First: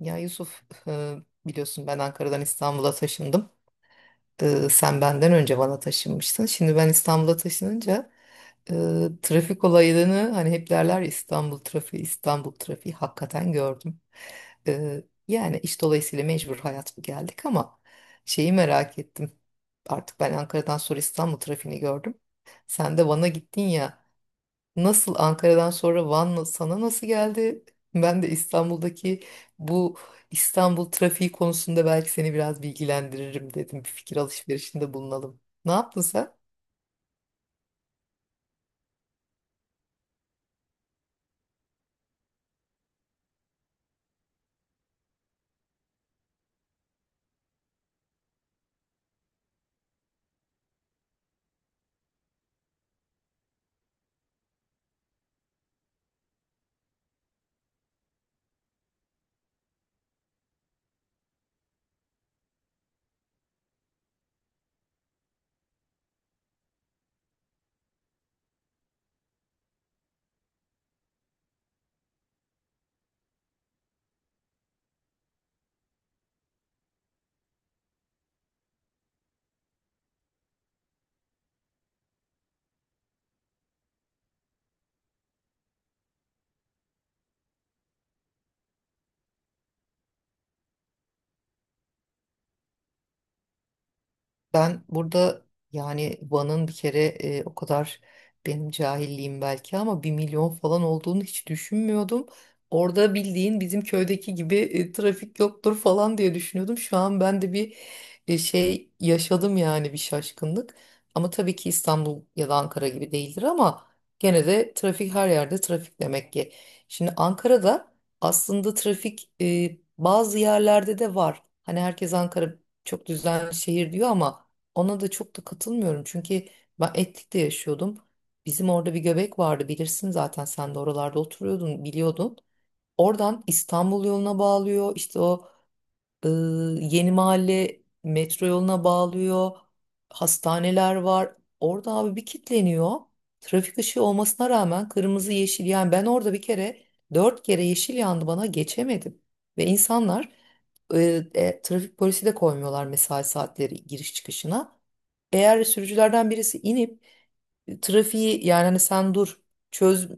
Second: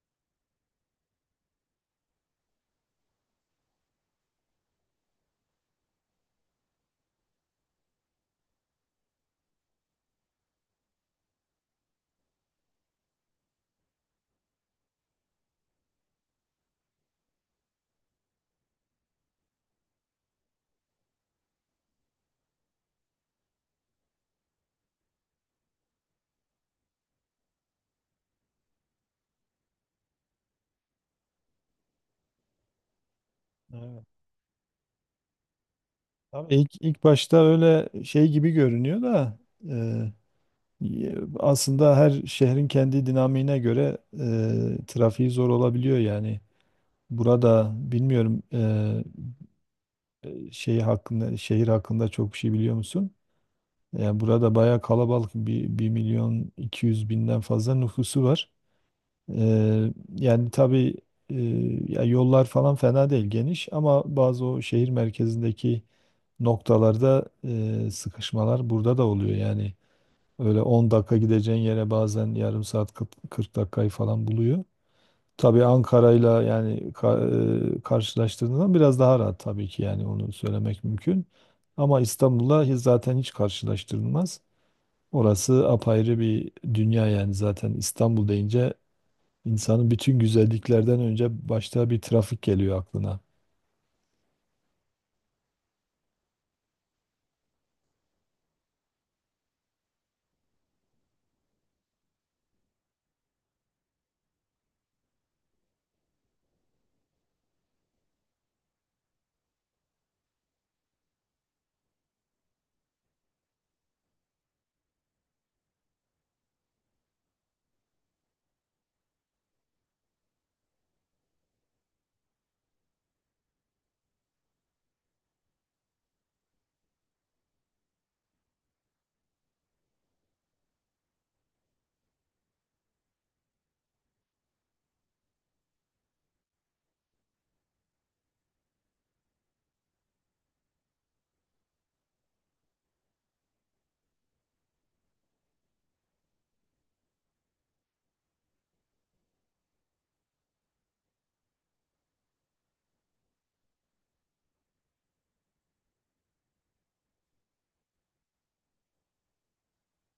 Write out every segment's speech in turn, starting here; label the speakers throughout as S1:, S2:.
S1: Ya Yusuf, e, biliyorsun ben Ankara'dan İstanbul'a taşındım. Sen benden önce bana taşınmıştın. Şimdi ben İstanbul'a taşınınca e, trafik olayını hani hep derler ya, İstanbul trafiği, İstanbul trafiği hakikaten gördüm. E, Yani iş dolayısıyla mecbur hayat bu geldik ama şeyi merak ettim. Artık ben Ankara'dan sonra İstanbul trafiğini gördüm. Sen de Van'a gittin ya. Nasıl Ankara'dan sonra Van sana nasıl geldi? Ben de İstanbul'daki bu İstanbul trafiği konusunda belki seni biraz bilgilendiririm dedim. Bir
S2: Evet.
S1: fikir alışverişinde bulunalım. Ne yaptın sen?
S2: Tabii ilk başta öyle şey gibi görünüyor da e, aslında her şehrin kendi dinamiğine göre trafiği zor olabiliyor yani. Burada bilmiyorum şey hakkında şehir hakkında çok bir şey biliyor musun? Yani burada bayağı kalabalık bir, 1 milyon 200 binden fazla nüfusu var. E, Yani tabii e, ya yollar falan fena değil geniş ama bazı o şehir merkezindeki noktalarda sıkışmalar burada da oluyor. Yani öyle 10 dakika gideceğin yere bazen yarım saat 40 dakikayı falan buluyor. Tabii Ankara'yla yani karşılaştırdığında biraz daha rahat tabii ki yani onu söylemek mümkün. Ama İstanbul'la zaten hiç karşılaştırılmaz. Orası apayrı bir dünya yani zaten İstanbul deyince insanın bütün güzelliklerden önce başta bir trafik geliyor aklına.
S1: Ben burada yani Van'ın bir kere o kadar benim cahilliğim belki ama bir milyon falan olduğunu hiç düşünmüyordum. Orada bildiğin bizim köydeki gibi trafik yoktur falan diye düşünüyordum. Şu an ben de bir şey yaşadım yani bir şaşkınlık. Ama tabii ki İstanbul ya da Ankara gibi değildir ama gene de trafik her yerde trafik demek ki. Şimdi Ankara'da aslında trafik bazı yerlerde de var. Hani herkes Ankara çok düzenli şehir diyor ama ona da çok da katılmıyorum. Çünkü ben Etlik'te yaşıyordum. Bizim orada bir göbek vardı, bilirsin, zaten sen de oralarda oturuyordun, biliyordun. Oradan İstanbul yoluna bağlıyor, işte o ee, Yeni Mahalle metro yoluna bağlıyor. Hastaneler var. Orada abi bir kitleniyor. Trafik ışığı olmasına rağmen kırmızı yeşil, yani ben orada bir kere dört kere yeşil yandı bana, geçemedim. Ve insanlar, trafik polisi de koymuyorlar mesai saatleri giriş çıkışına. Eğer sürücülerden birisi inip trafiği, yani hani sen dur, çöz,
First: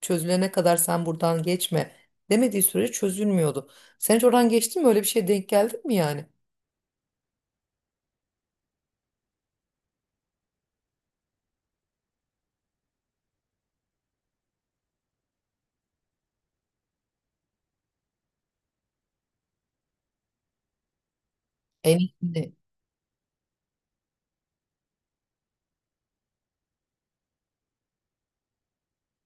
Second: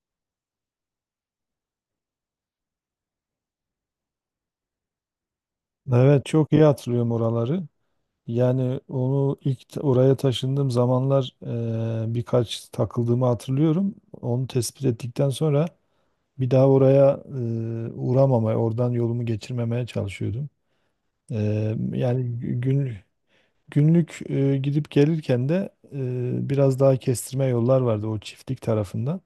S1: çözülene kadar sen buradan geçme demediği sürece çözülmüyordu. Sen hiç oradan geçtin mi? Öyle bir şeye denk geldin mi
S2: Evet,
S1: yani?
S2: çok iyi hatırlıyorum oraları. Yani onu oraya taşındığım zamanlar birkaç takıldığımı hatırlıyorum. Onu tespit ettikten sonra bir daha oraya uğramamaya, oradan yolumu geçirmemeye çalışıyordum. E,
S1: En
S2: yani
S1: iyisini.
S2: gü- gün, Günlük gidip gelirken de biraz daha kestirme yollar vardı o çiftlik tarafından.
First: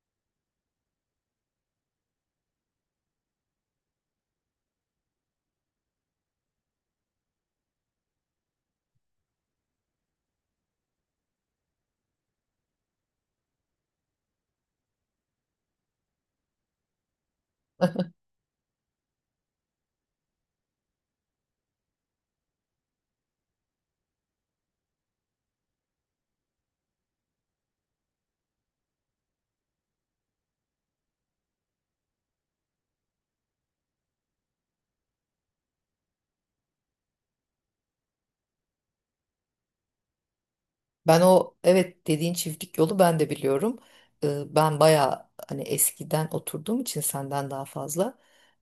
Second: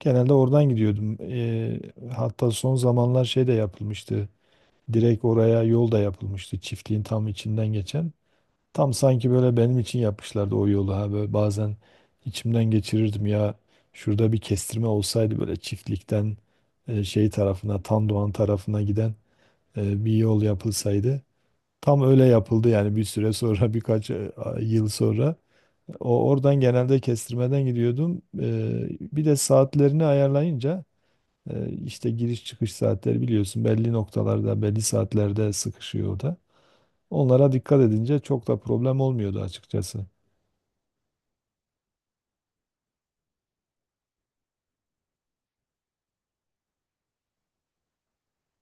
S2: Genelde oradan gidiyordum. Hatta son zamanlar şey de yapılmıştı. Direkt oraya yol da yapılmıştı. Çiftliğin tam içinden geçen. Tam sanki böyle benim için yapmışlardı o yolu. Ha böyle bazen içimden geçirirdim ya. Şurada bir kestirme olsaydı böyle çiftlikten şey tarafına, Tandoğan tarafına giden bir yol yapılsaydı. Tam öyle yapıldı yani bir süre sonra birkaç yıl sonra. O oradan genelde kestirmeden gidiyordum. Bir de saatlerini ayarlayınca işte giriş çıkış saatleri biliyorsun belli noktalarda, belli saatlerde sıkışıyor o da. Onlara dikkat edince çok da problem olmuyordu açıkçası.
S1: Ben o evet dediğin çiftlik yolu, ben de biliyorum. Ben bayağı hani eskiden oturduğum için senden daha fazla,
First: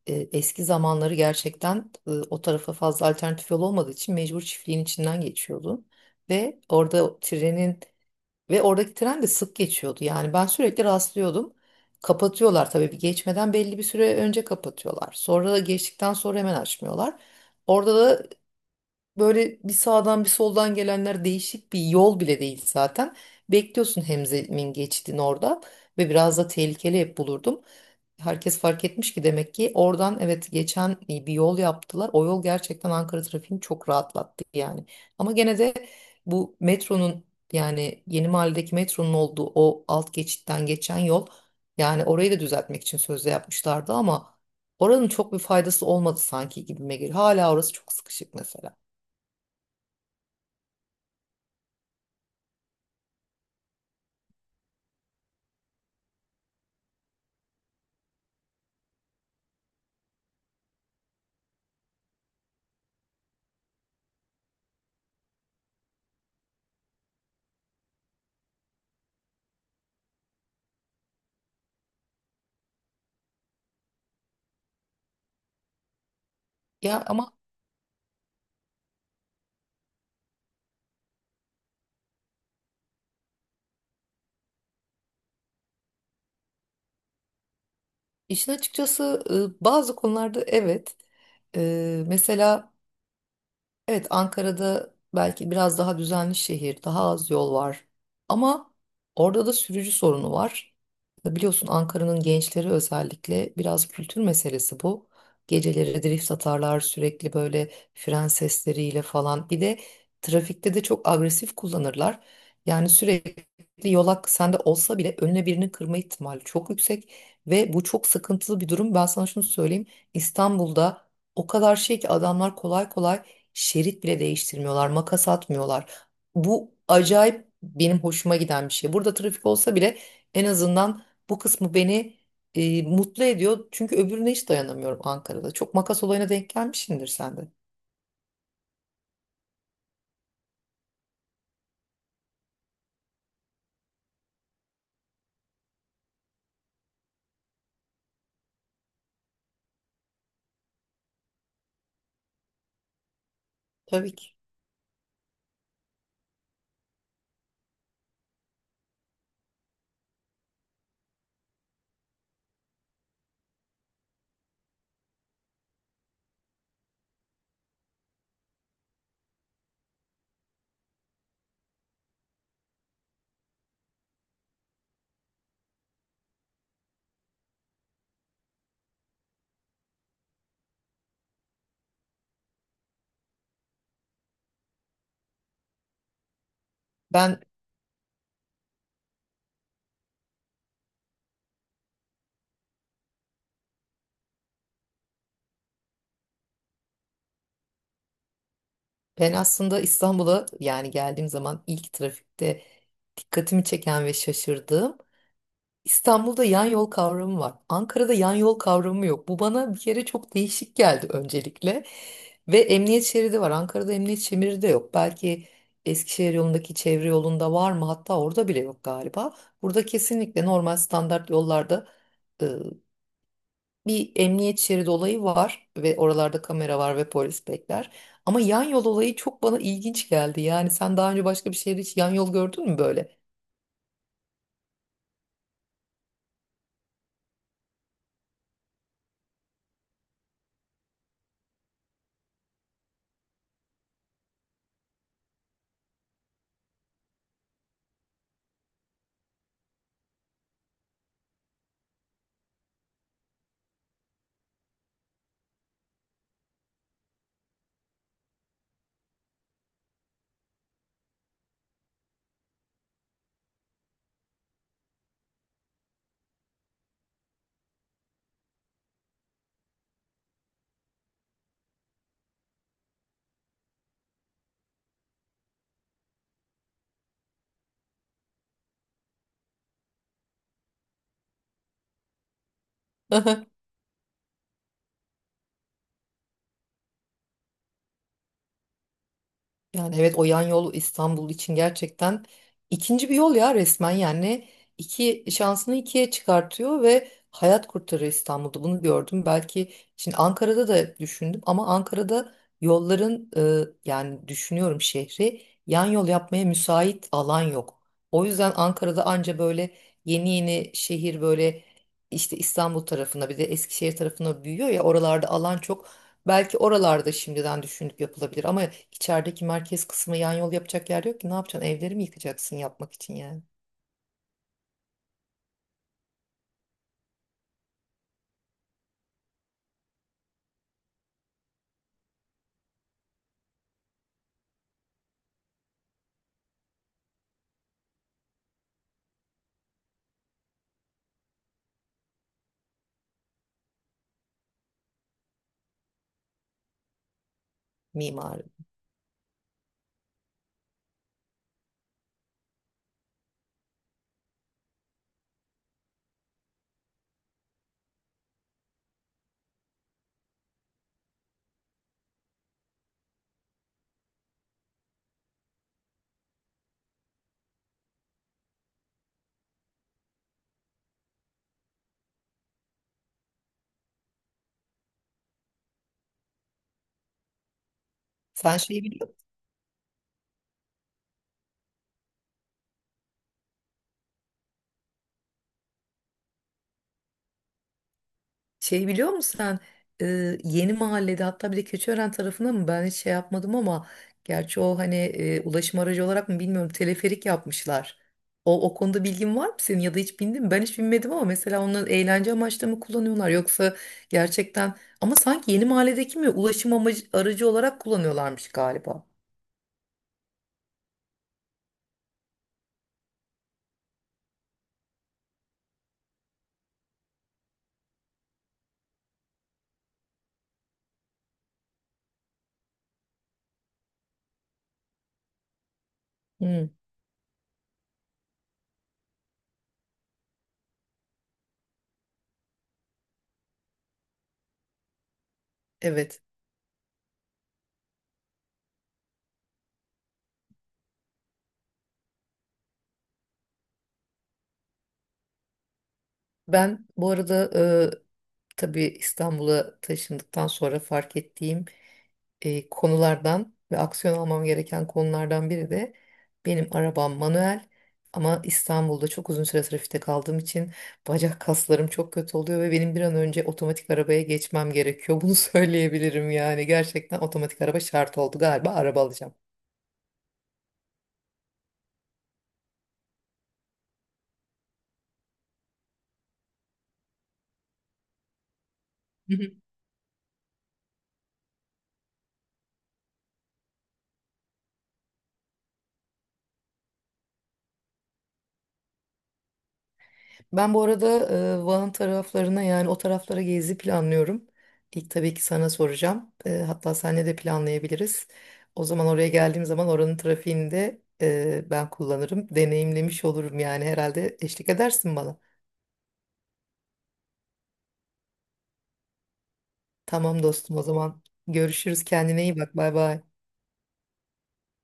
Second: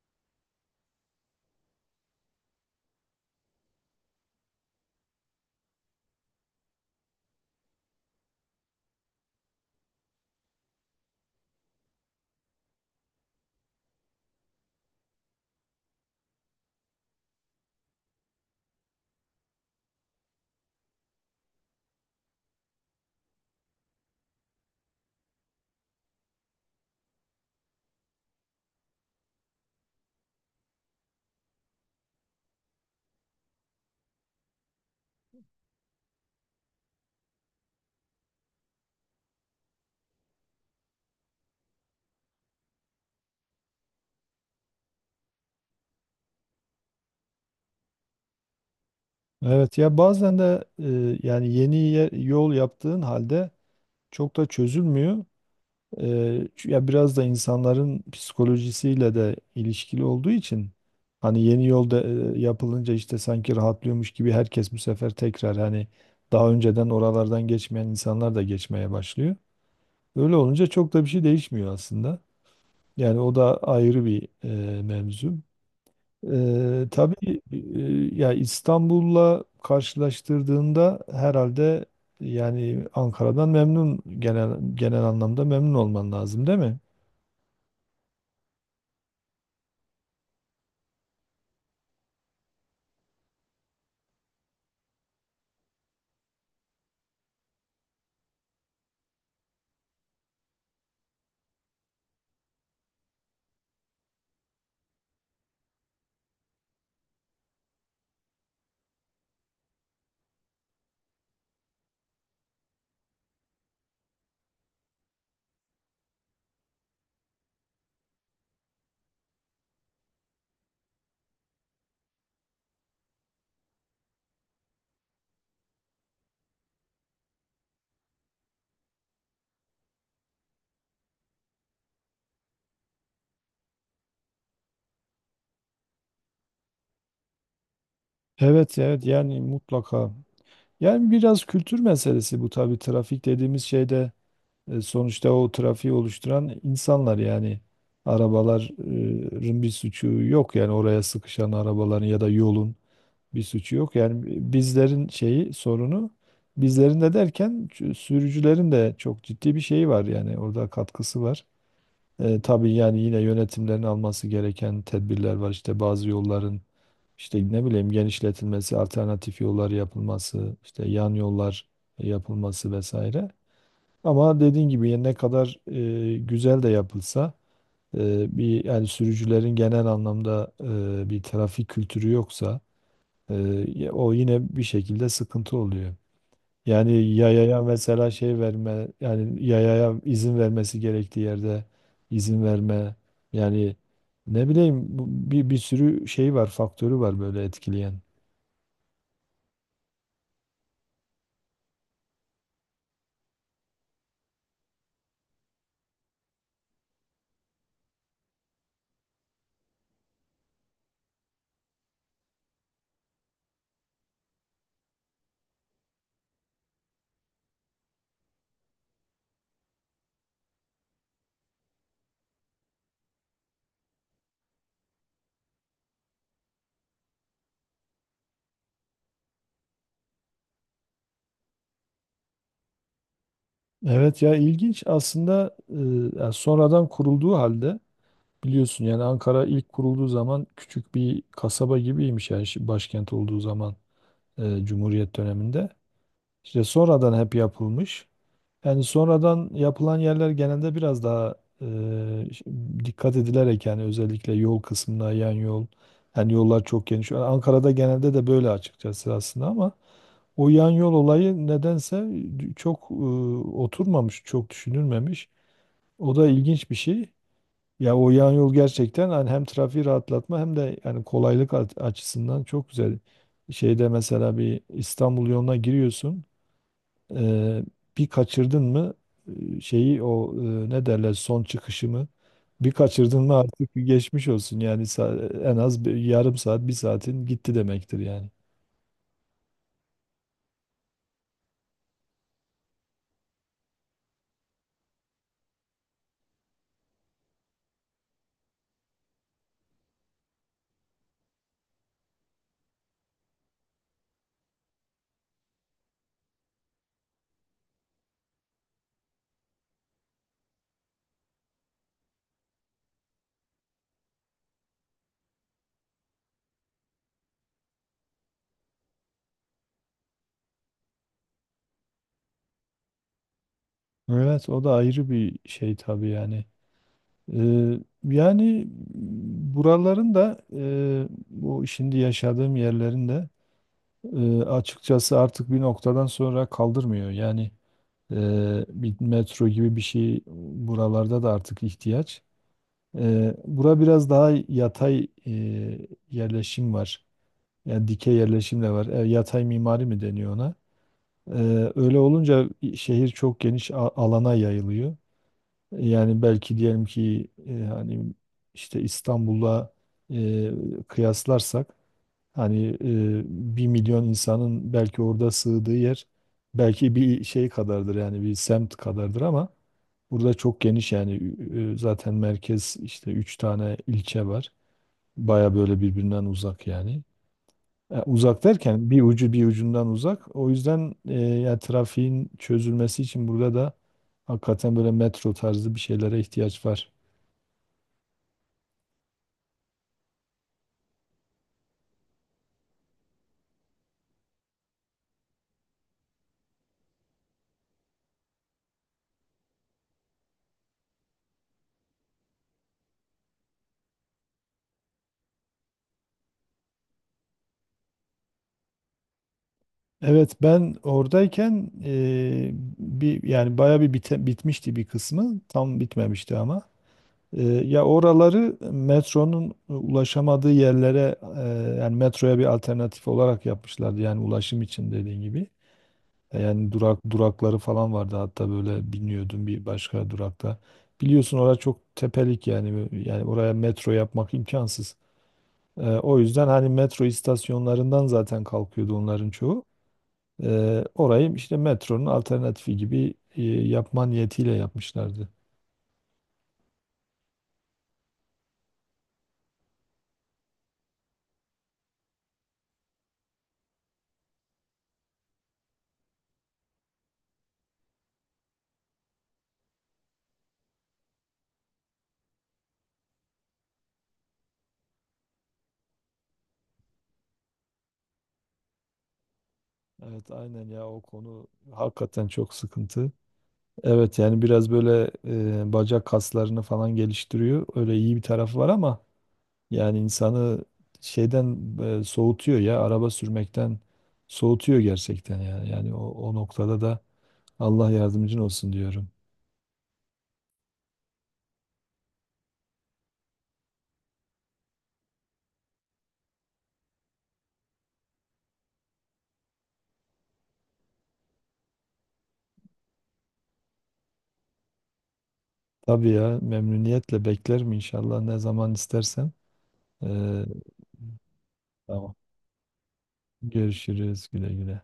S1: eski zamanları gerçekten, o tarafa fazla alternatif yol olmadığı için mecbur çiftliğin içinden geçiyordun. Ve orada o trenin Ve oradaki tren de sık geçiyordu. Yani ben sürekli rastlıyordum. Kapatıyorlar tabii, bir geçmeden belli bir süre önce kapatıyorlar. Sonra da geçtikten sonra hemen açmıyorlar. Orada da böyle bir sağdan bir soldan gelenler, değişik bir yol bile değil zaten. Bekliyorsun Hemzem'in geçtiğini orada ve biraz da tehlikeli hep bulurdum. Herkes fark etmiş ki demek ki, oradan evet, geçen bir yol yaptılar. O yol gerçekten Ankara trafiğini çok rahatlattı yani. Ama gene de bu metronun, yani Yeni Mahalledeki metronun olduğu o alt geçitten geçen yol, yani orayı da düzeltmek için sözde yapmışlardı ama oranın çok bir faydası olmadı sanki, gibime geliyor. Hala orası çok sıkışık mesela.
S2: Evet ya bazen de yani yol yaptığın halde çok da çözülmüyor. E, Ya biraz da insanların psikolojisiyle de ilişkili olduğu için hani yeni yolda yapılınca işte sanki rahatlıyormuş gibi herkes bu sefer tekrar hani daha önceden oralardan geçmeyen insanlar da geçmeye başlıyor. Öyle olunca çok da bir şey değişmiyor aslında. Yani o da ayrı bir mevzu.
S1: Ya ama
S2: Tabii ya İstanbul'la karşılaştırdığında herhalde yani Ankara'dan memnun genel anlamda memnun olman lazım değil mi?
S1: işin açıkçası bazı konularda evet. Mesela. Evet, Ankara'da belki biraz daha düzenli şehir, daha az yol var. Ama orada da sürücü sorunu var. Biliyorsun Ankara'nın gençleri, özellikle biraz kültür meselesi bu. Geceleri drift atarlar sürekli, böyle fren sesleriyle falan. Bir de trafikte de çok agresif kullanırlar. Yani sürekli yolak sende olsa bile önüne birini kırma ihtimali çok yüksek. Ve bu çok sıkıntılı bir durum. Ben sana şunu söyleyeyim. İstanbul'da o kadar şey ki, adamlar kolay kolay şerit bile değiştirmiyorlar, makas atmıyorlar. Bu acayip benim hoşuma giden bir şey. Burada trafik olsa bile en azından bu kısmı beni mutlu ediyor. Çünkü öbürüne hiç dayanamıyorum Ankara'da. Çok makas olayına denk gelmişsindir sen de.
S2: Evet, evet yani mutlaka. Yani biraz kültür meselesi bu tabii trafik dediğimiz şeyde sonuçta o trafiği oluşturan insanlar yani arabaların bir suçu yok yani oraya sıkışan arabaların ya da yolun. Bir suçu yok.
S1: Tabii
S2: Yani
S1: ki.
S2: bizlerin şeyi sorunu bizlerin de derken sürücülerin de çok ciddi bir şeyi var yani orada katkısı var. Tabii yani yine yönetimlerin alması gereken tedbirler var. İşte bazı yolların işte ne bileyim genişletilmesi, alternatif yollar yapılması, işte yan yollar yapılması vesaire. Ama dediğin gibi yani ne kadar güzel de yapılsa e, bir yani sürücülerin genel anlamda bir trafik kültürü yoksa ee, o yine bir şekilde sıkıntı oluyor. Yani
S1: Ben
S2: yayaya mesela şey verme, yani yayaya izin vermesi gerektiği yerde izin verme. Yani ne bileyim bir sürü şey var, faktörü var böyle etkileyen.
S1: ben aslında İstanbul'a, yani geldiğim zaman, ilk trafikte dikkatimi çeken ve şaşırdığım, İstanbul'da yan yol kavramı var. Ankara'da yan yol kavramı yok. Bu bana bir kere çok değişik geldi öncelikle. Ve emniyet şeridi var. Ankara'da emniyet şeridi de yok. Belki Eskişehir yolundaki çevre yolunda var mı? Hatta orada bile yok galiba. Burada kesinlikle normal standart yollarda e, bir emniyet şeridi olayı var ve oralarda kamera var ve polis bekler. Ama yan yol olayı çok bana ilginç geldi. Yani sen daha önce başka bir şehirde hiç yan yol gördün mü böyle?
S2: Evet ya ilginç aslında. Ya sonradan kurulduğu halde biliyorsun yani Ankara ilk kurulduğu zaman küçük bir kasaba gibiymiş yani başkent olduğu zaman, Cumhuriyet döneminde. İşte sonradan hep yapılmış. Yani sonradan yapılan yerler genelde biraz daha e, dikkat edilerek yani özellikle yol kısmına yan yol. Yani yollar çok geniş. Yani Ankara'da genelde de böyle açıkçası aslında ama o yan yol olayı nedense e, çok e, oturmamış, çok düşünülmemiş. O da ilginç bir şey. Ya o yan yol gerçekten hani hem trafiği rahatlatma hem de yani kolaylık açısından çok güzel. Şeyde mesela bir İstanbul yoluna giriyorsun. Eee, Bir kaçırdın mı şeyi o ne derler son çıkışımı bir kaçırdın mı artık bir geçmiş olsun yani en az bir yarım saat bir saatin gitti demektir yani.
S1: Yani evet, o yan yol İstanbul için gerçekten ikinci bir yol ya, resmen yani, iki şansını ikiye çıkartıyor ve hayat kurtarıyor. İstanbul'da bunu gördüm. Belki şimdi Ankara'da da düşündüm ama Ankara'da yolların, yani düşünüyorum, şehri yan yol yapmaya müsait alan yok. O yüzden Ankara'da anca böyle yeni yeni şehir, böyle işte İstanbul tarafına bir de Eskişehir tarafına büyüyor ya, oralarda alan çok. Belki oralarda şimdiden düşünüp yapılabilir ama içerideki merkez kısmı yan yol yapacak yer yok ki. Ne yapacaksın? Evleri mi yıkacaksın yapmak için, yani?
S2: Evet o da ayrı bir şey tabii yani. Yani buraların da bu şimdi yaşadığım yerlerin de açıkçası artık bir noktadan sonra kaldırmıyor. Yani e, bir metro gibi bir şey buralarda da artık ihtiyaç. Bura biraz daha yatay yerleşim var. Yani dikey
S1: Mimari?
S2: yerleşim de var. E, yatay mimari mi deniyor ona? E, Öyle olunca şehir çok geniş alana yayılıyor. Yani belki diyelim ki hani işte İstanbul'la e, kıyaslarsak hani bir milyon insanın belki orada sığdığı yer belki bir şey kadardır yani bir semt kadardır ama burada çok geniş yani zaten merkez işte üç tane ilçe var. Baya böyle birbirinden uzak yani. Uzak
S1: Sen şeyi
S2: derken bir
S1: biliyor,
S2: ucu bir ucundan uzak. O yüzden yani trafiğin çözülmesi için burada da hakikaten böyle metro tarzı bir şeylere ihtiyaç var.
S1: Şeyi biliyor musun sen? Yeni Mahallede hatta bir de Keçiören tarafında mı? Ben hiç şey yapmadım ama gerçi o hani ulaşım aracı olarak mı bilmiyorum, teleferik yapmışlar. O konuda bilgin var mı senin ya da hiç bindin mi? Ben hiç binmedim ama mesela onları eğlence amaçlı mı kullanıyorlar, yoksa gerçekten, ama sanki Yeni Mahalledeki mi, ulaşım amacı, aracı olarak kullanıyorlarmış galiba.
S2: Evet ben oradayken bir yani bayağı bir bitmişti bir kısmı. Tam bitmemişti ama. Ya oraları metronun ulaşamadığı yerlere yani metroya bir alternatif olarak yapmışlardı. Yani ulaşım için dediğin gibi.
S1: Hı,
S2: Yani durakları falan vardı hatta böyle biniyordum bir başka durakta. Biliyorsun orası çok tepelik yani oraya metro yapmak imkansız. O
S1: evet.
S2: yüzden hani metro istasyonlarından zaten kalkıyordu onların çoğu. Orayı işte metronun alternatifi gibi yapma niyetiyle yapmışlardı.
S1: Ben bu arada, tabii İstanbul'a taşındıktan sonra fark ettiğim konulardan ve aksiyon almam gereken konulardan biri de, benim arabam manuel ama İstanbul'da çok uzun süre trafikte kaldığım için bacak kaslarım çok kötü oluyor ve benim bir an önce otomatik arabaya geçmem gerekiyor. Bunu söyleyebilirim yani, gerçekten otomatik araba şart oldu galiba, araba alacağım.
S2: Evet aynen ya o konu hakikaten çok sıkıntı. Evet yani biraz böyle bacak kaslarını falan geliştiriyor. Öyle iyi bir tarafı var ama yani insanı şeyden soğutuyor ya araba sürmekten soğutuyor gerçekten yani. Yani o noktada da Allah yardımcın olsun diyorum.
S1: Ben bu arada Van taraflarına, yani o taraflara gezi planlıyorum. İlk tabii ki sana soracağım. Hatta seninle de planlayabiliriz. O zaman oraya geldiğim zaman oranın trafiğini de ben kullanırım. Deneyimlemiş olurum, yani herhalde eşlik edersin bana.
S2: Tabii ya memnuniyetle beklerim inşallah ne zaman istersen.
S1: Tamam
S2: Ee,
S1: dostum, o zaman görüşürüz,
S2: tamam.
S1: kendine iyi bak, bay bay.
S2: Görüşürüz, güle güle.